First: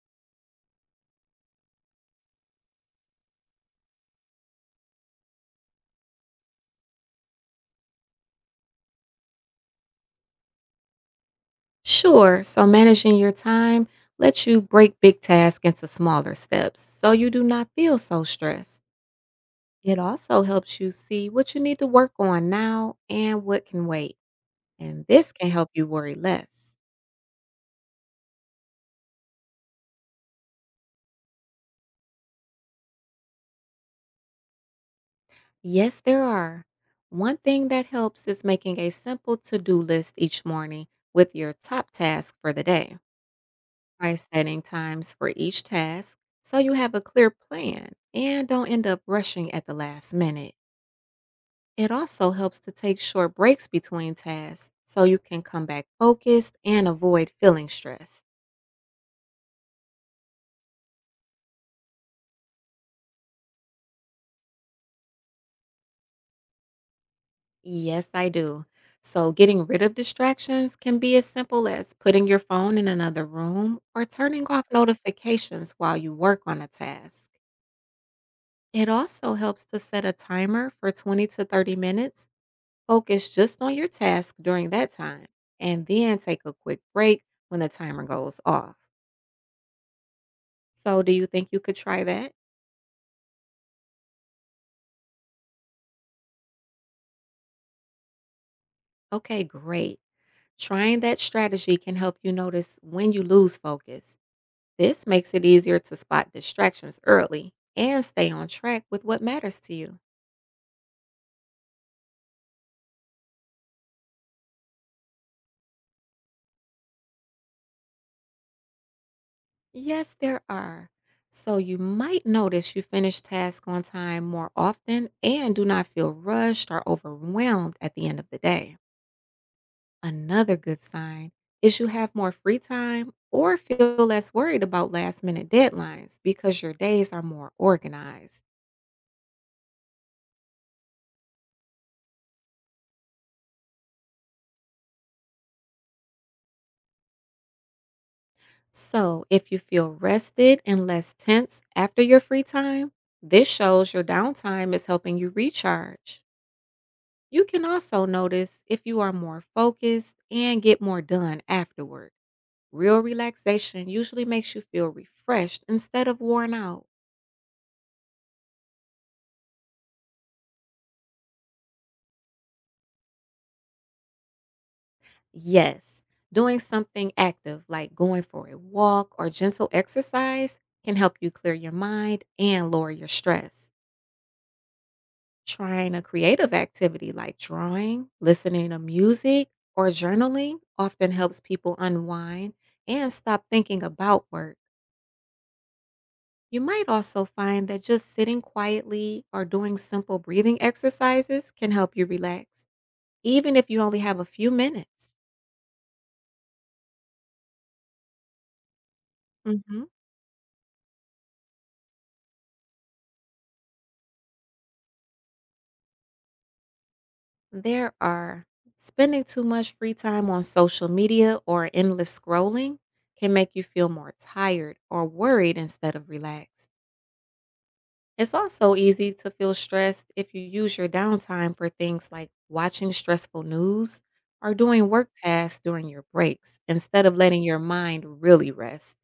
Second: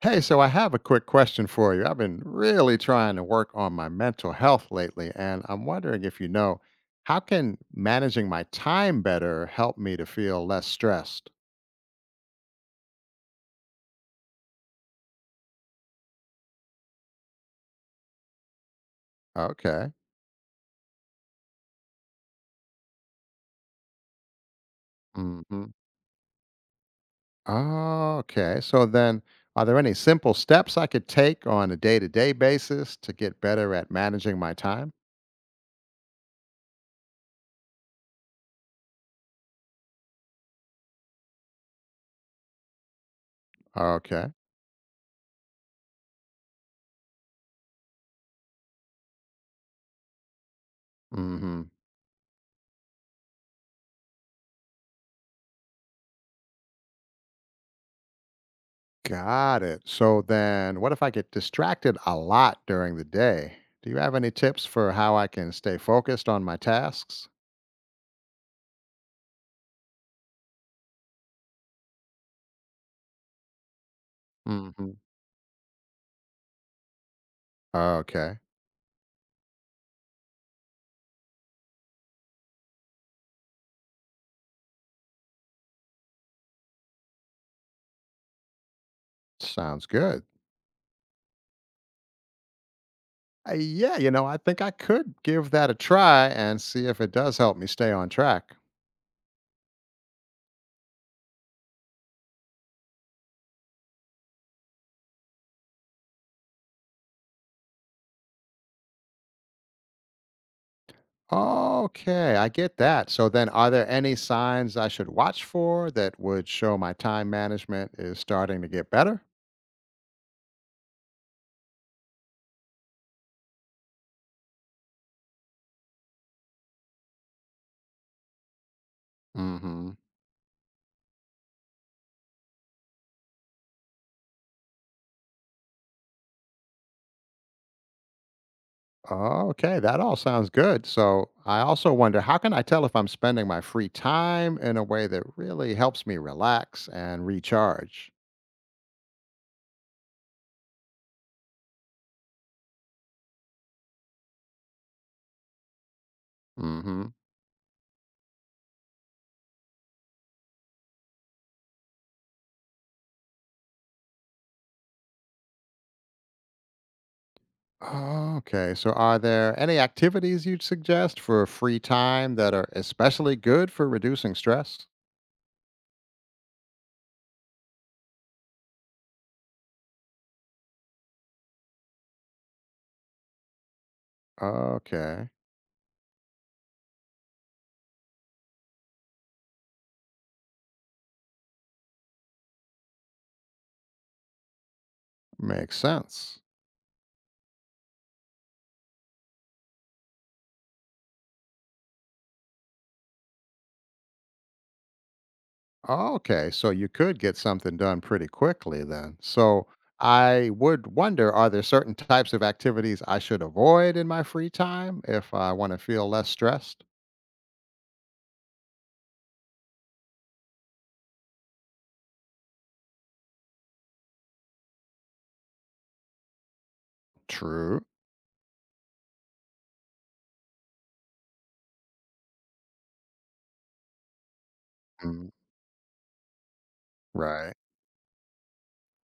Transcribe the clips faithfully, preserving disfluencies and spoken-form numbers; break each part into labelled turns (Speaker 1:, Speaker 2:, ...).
Speaker 1: Hey, so I have a quick question for you. I've been really trying to work on my mental health lately, and I'm wondering if you know how can managing my time better help me to feel less stressed?
Speaker 2: Sure. So managing your time lets you break big tasks into smaller steps so you do not feel so stressed.
Speaker 1: Okay.
Speaker 2: It also helps you see what you need to work on now and what can wait. And this can help
Speaker 1: Hmm.
Speaker 2: you worry less.
Speaker 1: Okay. So then, are there any simple steps I could take on a day-to-day basis to get better at managing my time?
Speaker 2: Yes, there are. One thing that helps is making a simple to do list each morning with your top task for the day, by
Speaker 1: Okay.
Speaker 2: setting times for each task so you have a clear plan and don't end up rushing at the last minute.
Speaker 1: Mm-hmm.
Speaker 2: It also helps to take short breaks between tasks so you can come back focused and avoid feeling stressed.
Speaker 1: Got it. So then, what if I get distracted a lot during the day? Do you have any tips for how I can stay focused on my tasks?
Speaker 2: Yes, I do. So, getting rid of distractions can be as simple as putting your phone in another room or turning off
Speaker 1: Hmm.
Speaker 2: notifications while you work on a task.
Speaker 1: Okay,
Speaker 2: It also helps to set a timer for twenty to thirty minutes. Focus just on your task during that time, and then take a quick break when the timer goes off.
Speaker 1: sounds good.
Speaker 2: So, do you think you could try that?
Speaker 1: Uh, yeah, you know, I think I could give that a try and see if it does help me stay on track.
Speaker 2: Okay, great. Trying that strategy can help you notice when you lose focus. This makes it easier to spot distractions early and stay on track with what matters to you.
Speaker 1: Okay, I get that. So then, are there any signs I should watch for that would show my time management is starting to get better?
Speaker 2: Yes, there are. So you might notice you finish tasks on time more often and do not feel rushed or overwhelmed at the end of the day.
Speaker 1: Hmm.
Speaker 2: Another good sign is you have more free time or feel less worried about last minute deadlines because your days are more organized.
Speaker 1: Oh, okay, that all sounds good. So I also wonder how can I tell if I'm spending my free time in a way that really helps me relax and recharge?
Speaker 2: So, if you feel rested and less tense after your free time, this shows your downtime is helping you recharge.
Speaker 1: Hmm.
Speaker 2: You can also notice if you are more focused and get more done afterward. Real relaxation usually makes you feel refreshed instead of worn out.
Speaker 1: Okay, so are there any activities you'd suggest for free time that are especially good for reducing stress?
Speaker 2: Yes, doing something active like going for a walk or gentle exercise can help you clear your mind and lower your stress.
Speaker 1: Okay,
Speaker 2: Trying a creative activity like drawing, listening to music, or journaling often helps people unwind and stop thinking about work.
Speaker 1: makes sense.
Speaker 2: You might also find that just sitting quietly or doing simple breathing exercises can help you relax, even if you only have a few minutes.
Speaker 1: Oh, okay, so you could get something done pretty quickly then. So
Speaker 2: Mhm.
Speaker 1: I would wonder, are there certain types of activities I should avoid in my free time if I want to feel less stressed?
Speaker 2: There are. Spending too much free time on social media or endless scrolling can make you feel more tired or worried instead of relaxed.
Speaker 1: True.
Speaker 2: It's also easy to feel stressed if you use your downtime for things like watching stressful news or doing work
Speaker 1: Mm.
Speaker 2: tasks during your breaks instead of letting
Speaker 1: Right.
Speaker 2: your mind really rest.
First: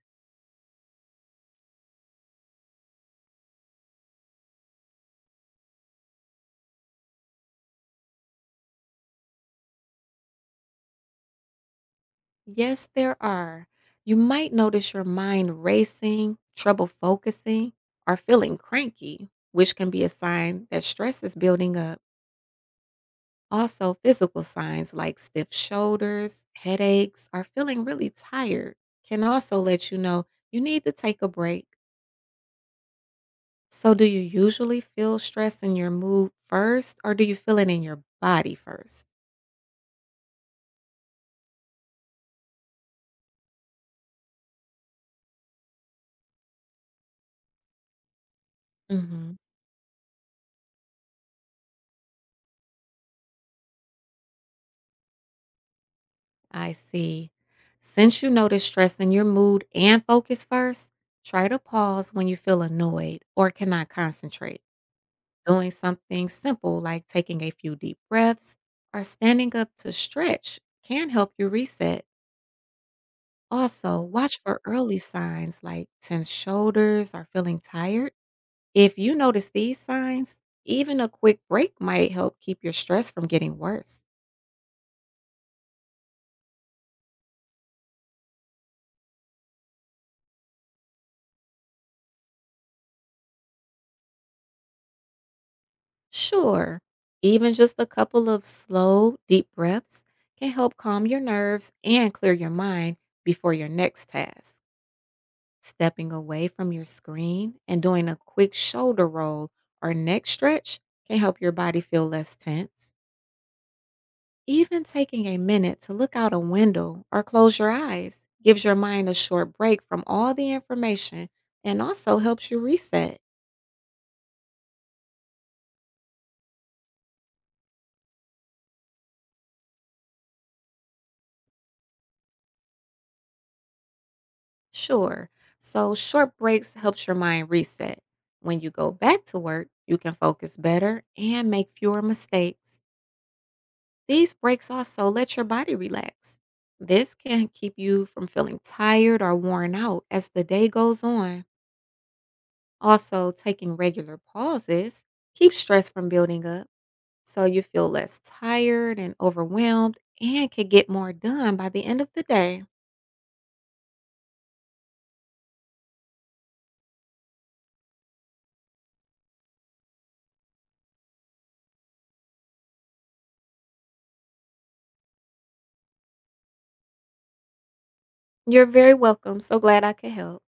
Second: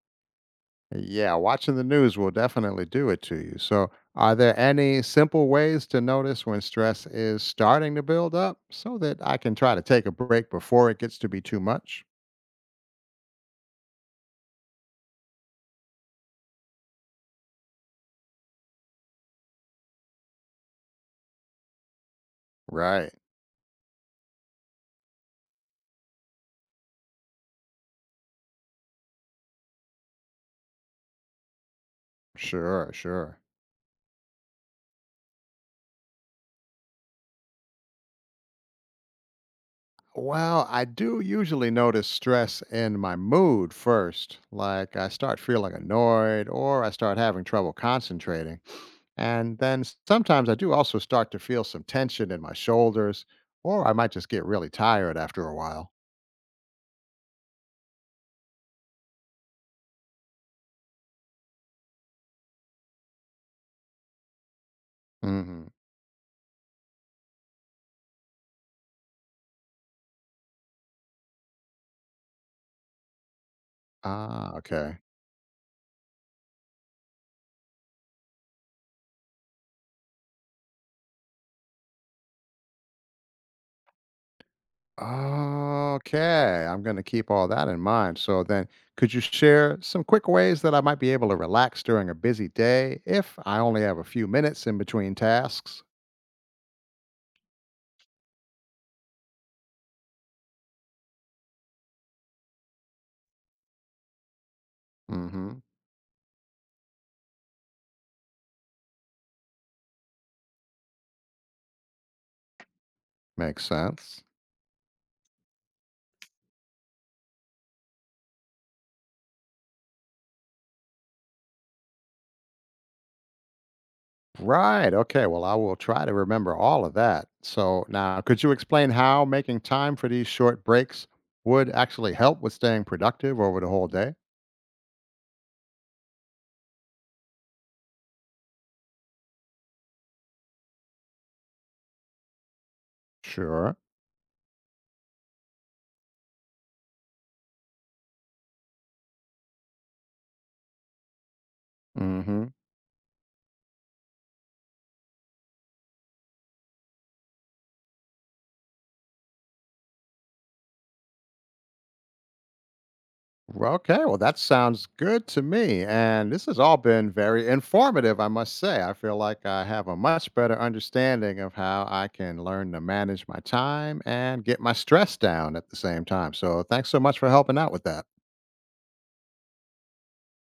Speaker 1: Yeah, watching the news will definitely do it to you. So, are there any simple ways to notice when stress is starting to build up so that I can try to take a break before it gets to be too much?
Speaker 2: Yes, there are. You might notice your mind racing, trouble focusing, or feeling cranky, which can be a sign that stress is building up.
Speaker 1: Right.
Speaker 2: Also, physical signs like stiff shoulders, headaches, or feeling really tired can also let you know you need to take a break.
Speaker 1: Sure, sure.
Speaker 2: So do you usually feel stress in your mood first, or do you feel it in your body first?
Speaker 1: Well, I do usually notice stress in my mood first. Like I start feeling annoyed, or I start having trouble concentrating.
Speaker 2: Mhm.
Speaker 1: And then s- sometimes I do also start to feel some tension in my shoulders, or I might just get really tired after a while.
Speaker 2: I see. Since you notice stress in your mood and focus first, try to pause when you feel annoyed or cannot concentrate.
Speaker 1: Mhm.
Speaker 2: Doing something simple like taking a few deep breaths or standing up to stretch can help you reset. Also, watch
Speaker 1: Ah,
Speaker 2: for
Speaker 1: okay.
Speaker 2: early signs like tense shoulders or feeling tired. If you notice these signs, even a quick break might help keep your stress from getting worse.
Speaker 1: Okay, I'm going to keep all that in mind. So then, could you share some quick ways that I might be able to relax during a busy day if I only have a few minutes in between tasks?
Speaker 2: Sure, even just a couple of slow, deep breaths can help calm your nerves and clear your mind before your next task.
Speaker 1: Mhm.
Speaker 2: Stepping away from your screen and doing a quick shoulder roll or neck stretch can help your body feel less tense.
Speaker 1: Makes sense.
Speaker 2: Even taking a minute to look out a window or close your eyes gives your mind a short break from all the information, and also helps you reset.
Speaker 1: Right. Okay. Well, I will try to remember all of that. So now, could you explain how making time for these short breaks would actually help with staying productive over the whole day?
Speaker 2: Sure. So short breaks helps your mind reset. When you go back to work, you can focus better and make fewer mistakes.
Speaker 1: Sure.
Speaker 2: These breaks also let your body relax. This can keep you from feeling tired or worn out as the day goes on.
Speaker 1: Mm-hmm.
Speaker 2: Also, taking regular pauses keeps stress from building up, so you feel less tired and overwhelmed and can get more done by the end of the day.
Speaker 1: Well, okay. Well, that sounds good to me. And this has all been very informative, I must say. I feel like I have a much better understanding of how I can learn to manage my time and get my stress down at the same time. So thanks so much for helping out with that.
Speaker 2: You're very welcome. So glad I could help.